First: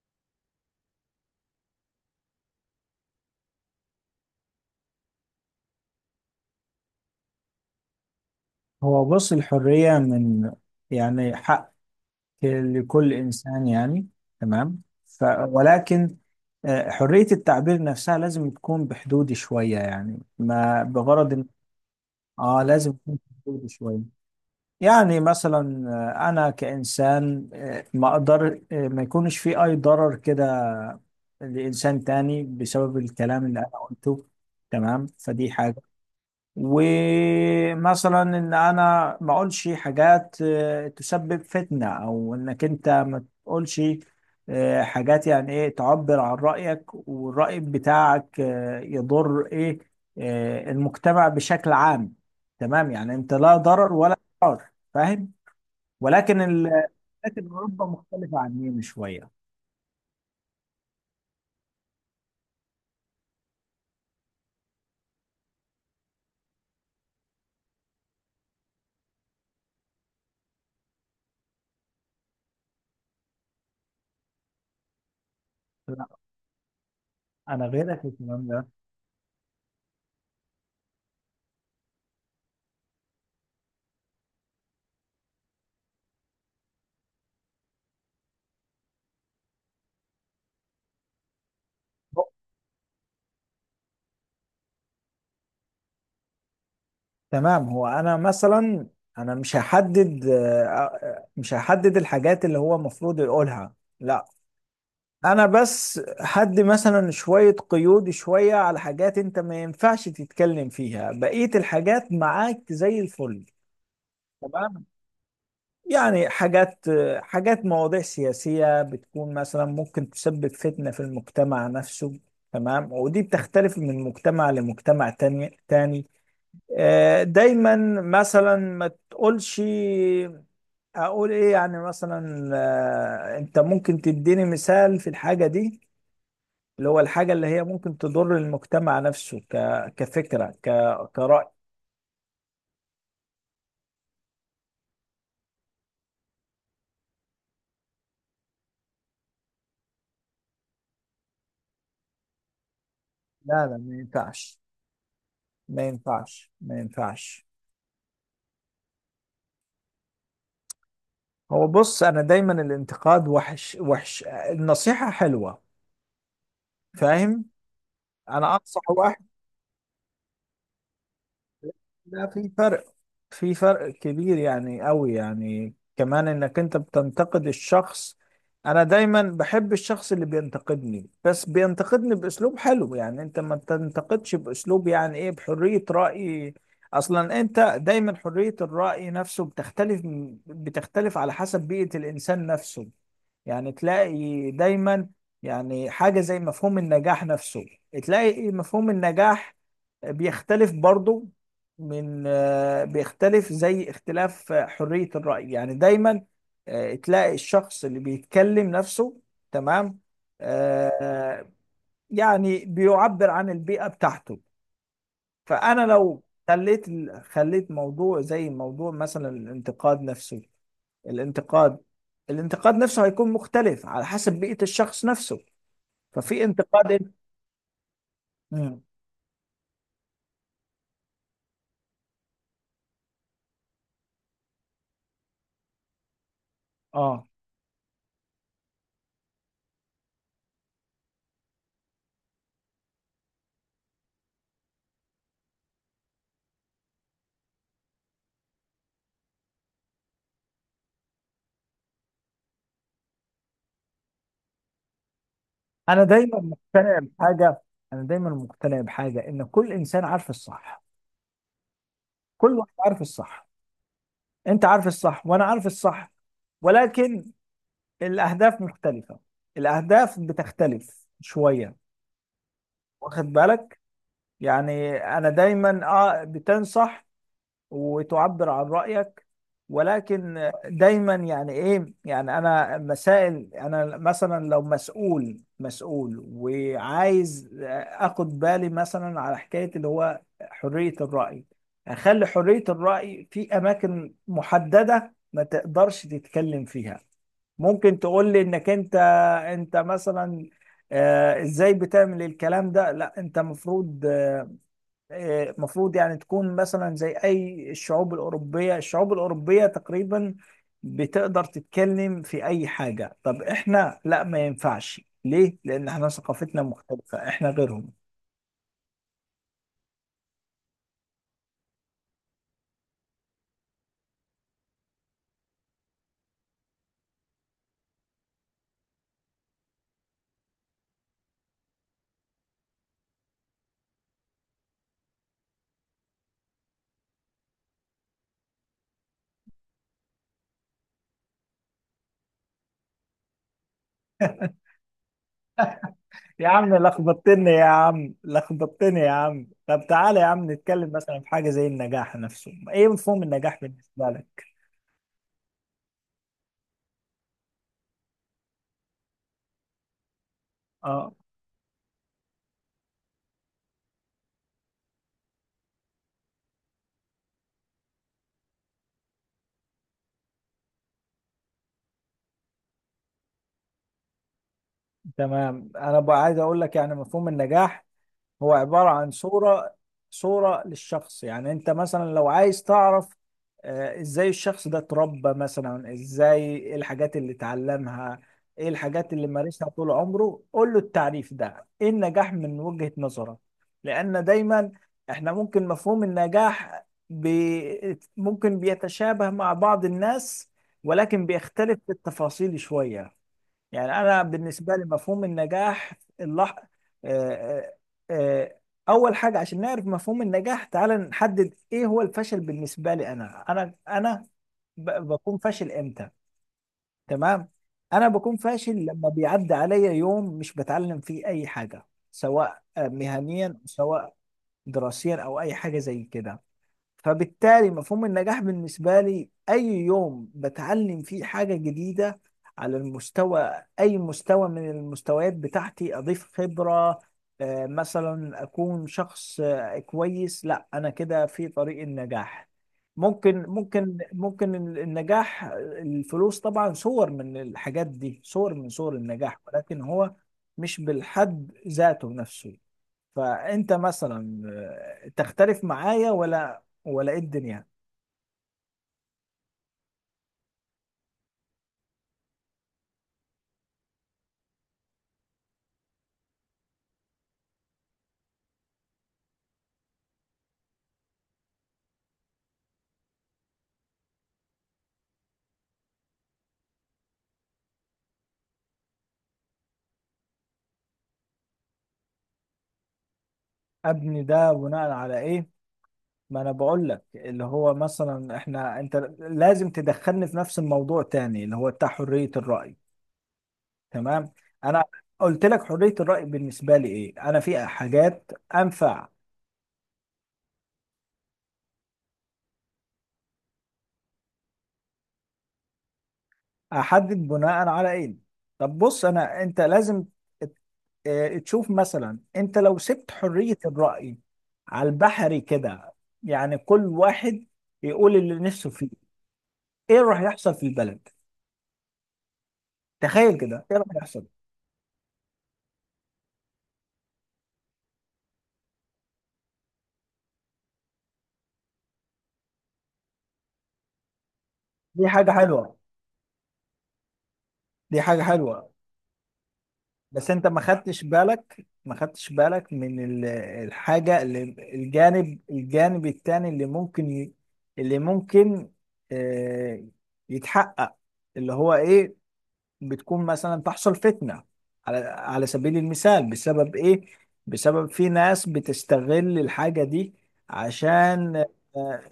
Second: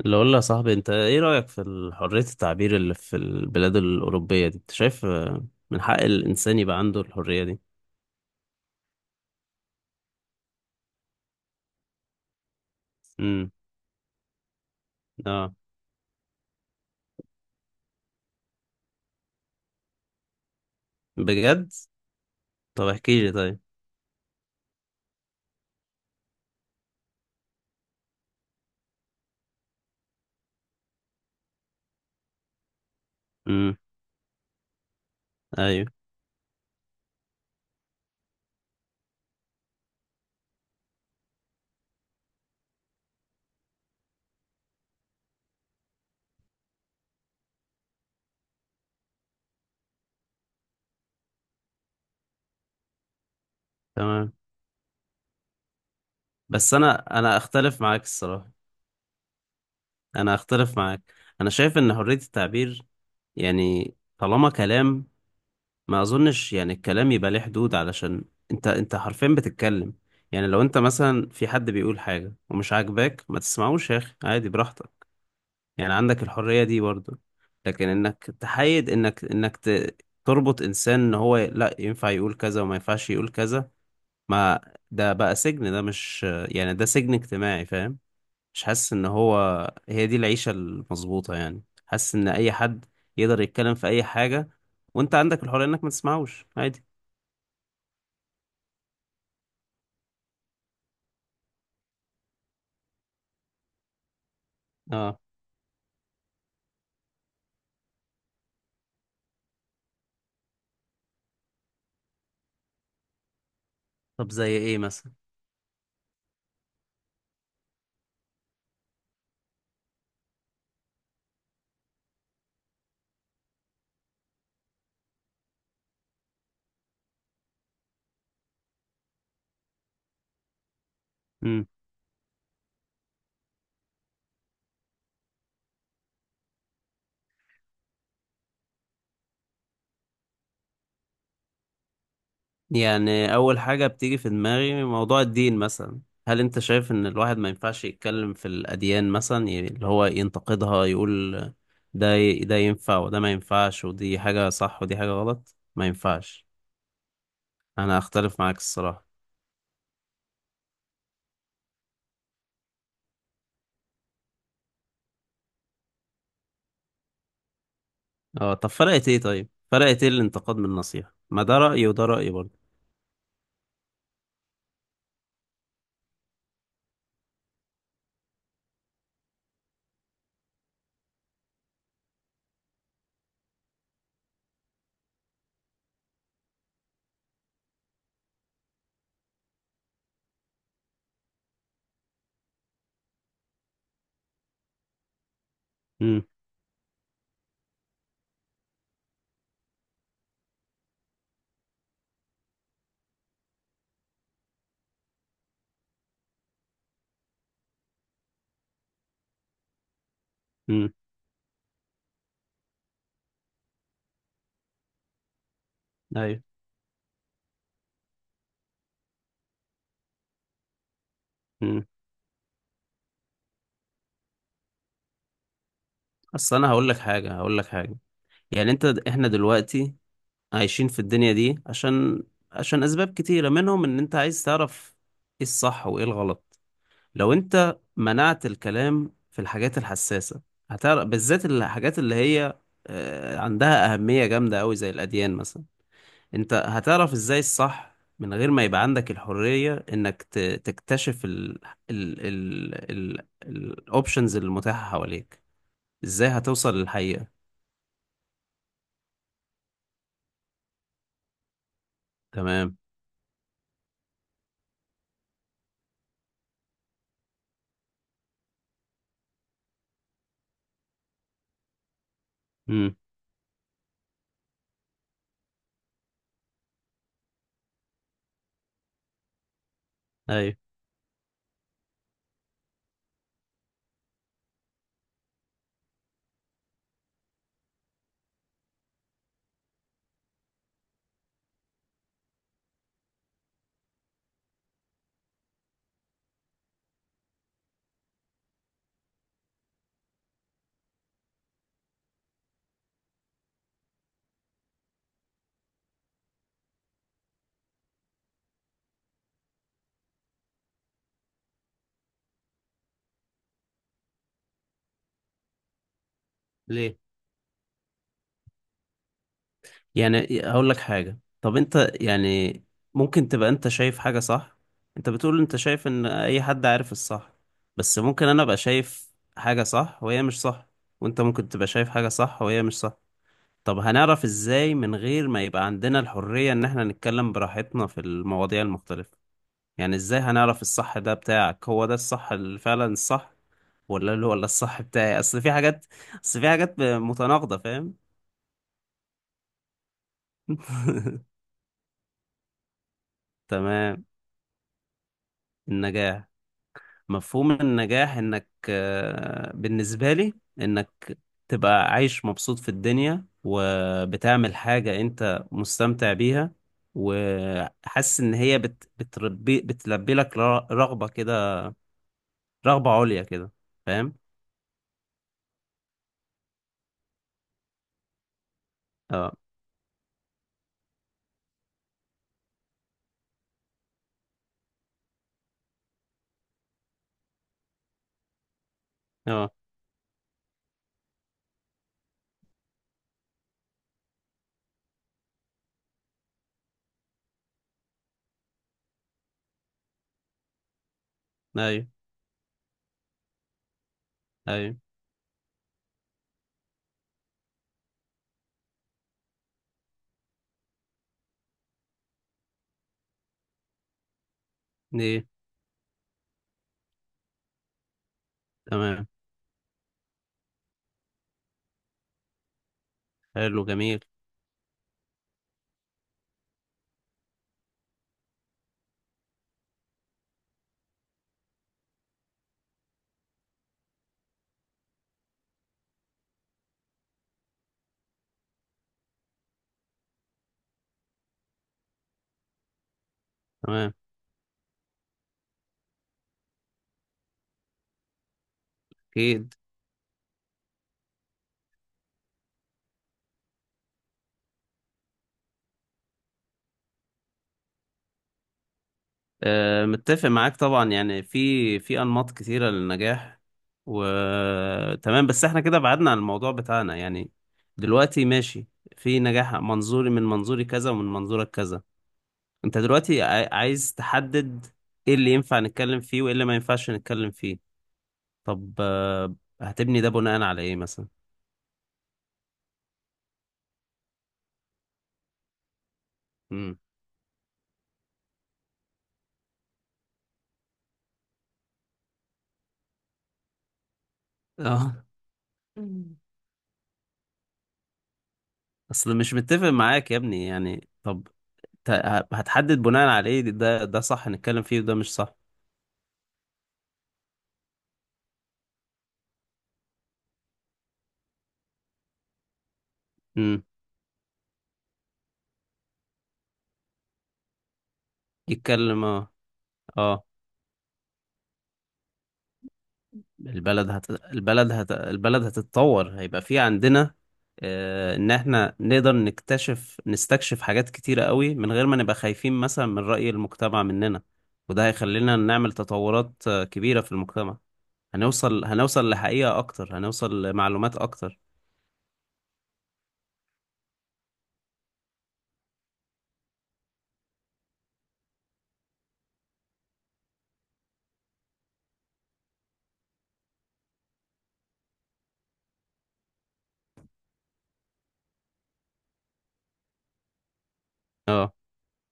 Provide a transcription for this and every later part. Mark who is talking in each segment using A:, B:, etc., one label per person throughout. A: اللي اقول يا صاحبي، انت ايه رأيك في حرية التعبير اللي في البلاد الأوروبية دي؟ انت شايف من حق الإنسان يبقى عنده الحرية دي؟
B: هو بص، الحرية من يعني حق لكل
A: امم.
B: إنسان، يعني تمام.
A: اه.
B: ولكن حرية التعبير نفسها لازم تكون بحدود شوية، يعني ما بغرض إن
A: بجد؟ طب
B: لازم تكون
A: احكي لي طيب.
B: بحدود شوية. يعني مثلا أنا كإنسان، ما أقدر، ما يكونش في أي ضرر كده لإنسان تاني بسبب الكلام اللي
A: امم.
B: أنا قلته. تمام، فدي حاجة.
A: ايوه.
B: ومثلا ان انا ما اقولش حاجات تسبب فتنة، او انك انت ما تقولش حاجات، يعني ايه، تعبر عن رأيك والرأي بتاعك يضر ايه، المجتمع بشكل عام. تمام، يعني انت لا ضرر ولا
A: تمام.
B: ضرار، فاهم؟ ولكن
A: بس
B: ال...
A: انا
B: لكن
A: اختلف
B: اوروبا
A: معاك
B: مختلفة
A: الصراحة.
B: عننا شوية.
A: انا اختلف معاك. انا شايف ان حرية التعبير، يعني طالما كلام، ما اظنش يعني الكلام يبقى ليه حدود، علشان انت حرفيا بتتكلم. يعني لو انت مثلا في حد بيقول حاجة ومش عاجباك ما تسمعوش يا اخي، عادي براحتك. يعني
B: لا،
A: عندك الحرية دي برضو.
B: انا
A: لكن
B: غيرك في
A: انك
B: الكلام ده.
A: تحيد، انك تربط انسان ان هو لا ينفع يقول كذا وما ينفعش يقول كذا. ما ده بقى سجن، ده مش يعني ده سجن اجتماعي، فاهم؟ مش حاسس ان هو هي دي العيشة المظبوطة، يعني حاسس ان اي حد يقدر يتكلم في اي حاجة، وانت عندك الحرية انك ما تسمعوش، عادي.
B: تمام، هو انا مثلا انا مش هحدد آه، آه، مش هحدد الحاجات اللي هو المفروض يقولها. لا،
A: اه.
B: انا بس حد مثلا شوية قيود شوية على حاجات انت ما ينفعش تتكلم فيها، بقية الحاجات معاك زي الفل.
A: طب زي ايه
B: تمام،
A: مثلا؟
B: يعني حاجات مواضيع سياسية بتكون مثلا ممكن تسبب فتنة في المجتمع نفسه. تمام، ودي بتختلف من مجتمع لمجتمع تاني تاني. دايما مثلا ما تقولش، اقول ايه يعني مثلا. انت ممكن تديني مثال في الحاجة دي، اللي هو الحاجة اللي هي ممكن تضر المجتمع نفسه كفكرة، كرأي.
A: يعني أول حاجة بتيجي في دماغي موضوع الدين مثلا. هل أنت شايف إن الواحد ما ينفعش يتكلم في الأديان مثلا، اللي هو ينتقدها، يقول ده ينفع وده ما
B: لا لا،
A: ينفعش،
B: ما
A: ودي حاجة
B: ينفعش
A: صح ودي حاجة غلط
B: ما
A: ما ينفعش؟
B: ينفعش ما ينفعش.
A: أنا أختلف معاك الصراحة.
B: هو بص، انا دايما الانتقاد وحش وحش، النصيحة حلوة، فاهم؟ انا
A: أه. طب
B: انصح
A: فرقت إيه
B: واحد.
A: طيب فرقت إيه الانتقاد من النصيحة؟ ما ده رأيي وده
B: لا،
A: رأيي
B: في
A: برضه.
B: فرق في فرق كبير، يعني قوي، يعني كمان انك انت بتنتقد الشخص. انا دايما بحب الشخص اللي بينتقدني، بس بينتقدني باسلوب حلو، يعني انت ما تنتقدش باسلوب، يعني ايه، بحرية رأي. اصلا انت دايما حرية الرأي نفسه بتختلف على حسب بيئة الانسان نفسه. يعني تلاقي دايما يعني حاجة
A: امم.
B: زي مفهوم النجاح نفسه. تلاقي مفهوم النجاح بيختلف برضه من آه، بيختلف زي اختلاف حرية الرأي، يعني دايما تلاقي الشخص اللي بيتكلم نفسه. تمام.
A: امم.
B: آه، يعني بيعبر عن البيئة بتاعته. فأنا لو
A: أيوه.
B: خليت موضوع زي موضوع مثلا الانتقاد نفسه، الانتقاد
A: امم.
B: الانتقاد نفسه هيكون مختلف على حسب بيئة الشخص نفسه. ففي
A: أصل أنا هقول لك
B: انتقاد.
A: حاجة، هقول لك حاجة. يعني
B: مم.
A: إحنا دلوقتي عايشين في الدنيا دي عشان، عشان اسباب كتيرة منهم ان انت عايز تعرف ايه الصح وايه الغلط.
B: اه.
A: لو انت منعت الكلام في الحاجات الحساسة، هتعرف بالذات الحاجات اللي هي عندها أهمية جامدة أوي زي الأديان مثلا. أنت هتعرف إزاي الصح من غير ما يبقى عندك الحرية إنك تكتشف ال ال ال ال الأوبشنز المتاحة حواليك؟
B: انا
A: إزاي
B: دايما
A: هتوصل
B: مقتنع
A: للحقيقة؟
B: بحاجة انا دايما مقتنع بحاجة ان كل انسان عارف الصح، كل واحد
A: تمام.
B: عارف الصح، انت عارف الصح وانا عارف الصح، ولكن الاهداف مختلفة، الاهداف بتختلف شوية،
A: امم.
B: واخد بالك؟ يعني انا دايما بتنصح وتعبر عن رأيك، ولكن
A: أيوه.
B: دايما يعني ايه، يعني انا مسائل، انا مثلا لو مسؤول مسؤول وعايز اخد بالي مثلا على حكاية اللي هو حرية الرأي، اخلي حرية الرأي في اماكن محددة ما تقدرش تتكلم فيها. ممكن تقول لي انك انت مثلا ازاي بتعمل الكلام ده. لا، انت مفروض، المفروض يعني تكون مثلا زي اي الشعوب الاوروبيه تقريبا بتقدر تتكلم في اي حاجه. طب احنا لا، ما ينفعش ليه؟ لان احنا ثقافتنا
A: ليه؟
B: مختلفه، احنا غيرهم.
A: يعني هقول لك حاجة، طب انت يعني، ممكن تبقى انت شايف حاجة صح. انت بتقول انت شايف ان اي حد عارف الصح، بس ممكن انا ابقى شايف حاجة صح وهي مش صح، وانت ممكن تبقى شايف حاجة صح وهي مش صح. طب هنعرف ازاي من غير ما يبقى عندنا الحرية ان احنا نتكلم براحتنا في المواضيع المختلفة؟ يعني ازاي هنعرف الصح ده بتاعك هو ده الصح اللي فعلا الصح، ولا الصح بتاعي؟ اصل
B: يا
A: في
B: عم
A: حاجات
B: لخبطتني،
A: متناقضة،
B: يا
A: فاهم؟
B: عم لخبطتني يا عم. طب تعالى يا عم نتكلم مثلا في حاجه زي النجاح نفسه. ايه مفهوم النجاح
A: تمام.
B: بالنسبه لك؟
A: النجاح. مفهوم النجاح انك آه، بالنسبة لي،
B: اه،
A: انك تبقى عايش مبسوط في الدنيا وبتعمل حاجة انت مستمتع بيها، وحاسس ان هي بت بتربي بتلبي لك رغبة عليا كده، فاهم؟
B: تمام. انا بقى عايز اقول لك يعني مفهوم النجاح هو عبارة عن
A: اه.
B: صورة للشخص. يعني انت مثلا لو عايز تعرف ازاي الشخص ده اتربى مثلا، ازاي ايه الحاجات اللي اتعلمها، ايه الحاجات اللي
A: اه.
B: مارسها طول عمره، قول له التعريف ده، ايه النجاح من وجهة نظرك؟ لان دايما احنا ممكن مفهوم النجاح ممكن بيتشابه مع بعض الناس، ولكن بيختلف
A: ايوه.
B: في التفاصيل شوية. يعني انا بالنسبه
A: ايوه.
B: لي مفهوم النجاح اللح... آه، آه، آه، اول حاجه عشان نعرف مفهوم النجاح، تعال نحدد ايه هو الفشل بالنسبه لي. انا
A: ايه؟
B: بكون فاشل امتى؟ تمام. انا بكون فاشل
A: تمام.
B: لما بيعدي عليا يوم مش بتعلم فيه اي حاجه، سواء مهنيا
A: حلو جميل.
B: سواء دراسيا، او اي حاجه زي كده. فبالتالي مفهوم النجاح بالنسبة لي أي يوم بتعلم فيه حاجة جديدة على المستوى، أي مستوى من المستويات بتاعتي، أضيف خبرة، مثلا أكون شخص كويس. لا، أنا كده في طريق النجاح. ممكن
A: تمام.
B: ممكن ممكن النجاح، الفلوس طبعا صور من الحاجات دي، صور من صور النجاح،
A: اكيد.
B: ولكن هو مش بالحد ذاته نفسه. فانت مثلا تختلف معايا ولا ايه الدنيا؟
A: متفق معاك طبعا، يعني في انماط كتيره للنجاح. وتمام، بس احنا كده بعدنا عن الموضوع بتاعنا يعني. دلوقتي ماشي، في نجاح من منظوري كذا ومن منظورك كذا. انت دلوقتي عايز تحدد ايه اللي ينفع نتكلم فيه وايه اللي ما ينفعش نتكلم فيه. طب هتبني ده بناء على ايه مثلا؟
B: ابني ده بناء على ايه؟ ما انا
A: امم.
B: بقول لك اللي هو مثلا احنا، انت لازم تدخلني في نفس الموضوع تاني اللي هو بتاع حرية الرأي. تمام. انا
A: اه.
B: قلت لك حرية الرأي بالنسبة لي ايه، انا في حاجات انفع.
A: اصل مش متفق معاك يا ابني يعني. طب ت- هتحدد بناء على ايه ده صح نتكلم فيه وده مش صح؟
B: احدد بناء على ايه؟ طب بص، انا انت لازم تشوف مثلا. انت لو سبت حرية
A: امم.
B: الرأي على البحري كده، يعني كل واحد يقول اللي نفسه فيه،
A: يتكلم، اه.
B: ايه راح
A: اه.
B: يحصل في البلد؟ تخيل كده ايه راح يحصل.
A: البلد هتتطور، هيبقى في عندنا آه ان احنا نقدر نستكشف حاجات كتيرة قوي من غير ما نبقى خايفين مثلا من رأي المجتمع مننا، وده
B: دي حاجة
A: هيخلينا نعمل
B: حلوة،
A: تطورات كبيرة في المجتمع.
B: دي حاجة حلوة.
A: هنوصل لحقيقة اكتر،
B: بس
A: هنوصل
B: انت ما
A: لمعلومات
B: خدتش
A: اكتر.
B: بالك، ما خدتش بالك الحاجة اللي، الجانب التاني اللي ممكن اللي ممكن آه، يتحقق، اللي هو ايه. بتكون مثلا تحصل فتنة، على سبيل المثال، بسبب ايه؟ بسبب في ناس بتستغل الحاجة دي، عشان
A: اه.
B: آه،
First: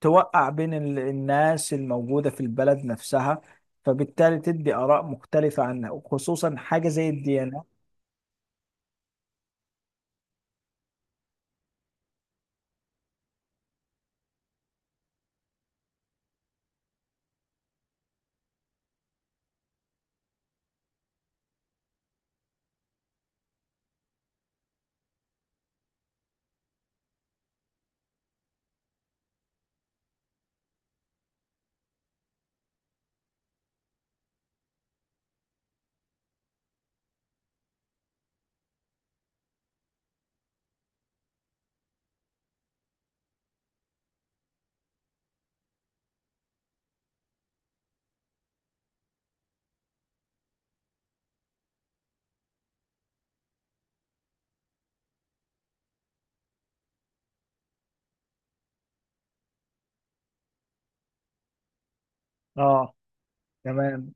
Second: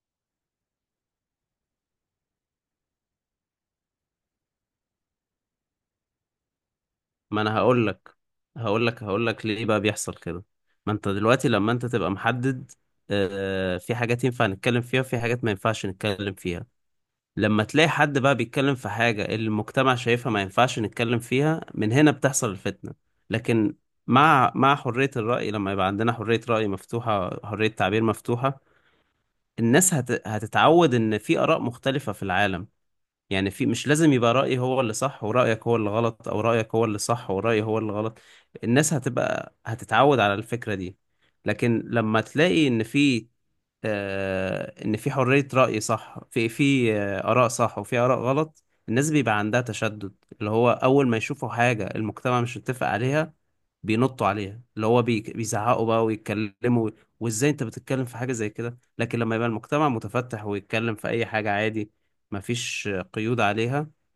B: توقع بين الناس الموجودة في البلد نفسها، فبالتالي تدي آراء مختلفة عنها، وخصوصا حاجة زي
A: ما انا
B: الديانة.
A: هقول لك، ليه بقى بيحصل كده. ما انت دلوقتي لما انت تبقى محدد في حاجات ينفع نتكلم فيها وفي حاجات ما ينفعش نتكلم فيها، لما تلاقي حد بقى بيتكلم في حاجة اللي المجتمع شايفها ما ينفعش نتكلم فيها، من هنا بتحصل الفتنة. لكن مع حرية الرأي، لما يبقى عندنا حرية رأي مفتوحة، حرية تعبير مفتوحة، الناس هتتعود إن في آراء مختلفة في العالم. يعني مش لازم يبقى رأيي هو اللي صح ورأيك هو اللي غلط، أو رأيك هو اللي صح ورأيي هو اللي غلط. الناس هتتعود على الفكرة دي. لكن لما تلاقي إن في آه، ان في حرية رأي صح، في آراء صح وفي آراء غلط، الناس بيبقى عندها تشدد، اللي هو اول ما يشوفوا حاجة المجتمع مش متفق عليها بينطوا عليها، اللي هو بيزعقوا بقى ويتكلموا وازاي انت بتتكلم في حاجة زي كده. لكن لما يبقى المجتمع متفتح ويتكلم في اي حاجة عادي، مفيش
B: اه،
A: قيود عليها.
B: تمام.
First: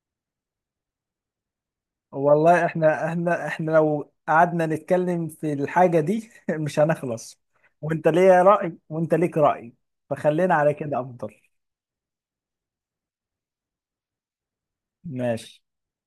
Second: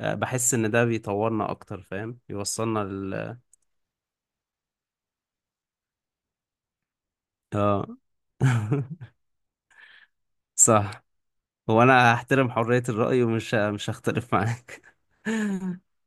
A: بحس ان ده بيطورنا اكتر، فاهم؟
B: والله
A: يوصلنا
B: احنا،
A: لل
B: احنا لو قعدنا نتكلم في الحاجة دي مش هنخلص.
A: اه.
B: وانت ليه رأي وانت ليك رأي. فخلينا على
A: صح.
B: كده افضل.
A: وانا هحترم حرية الرأي، ومش مش هختلف معاك.
B: ماشي.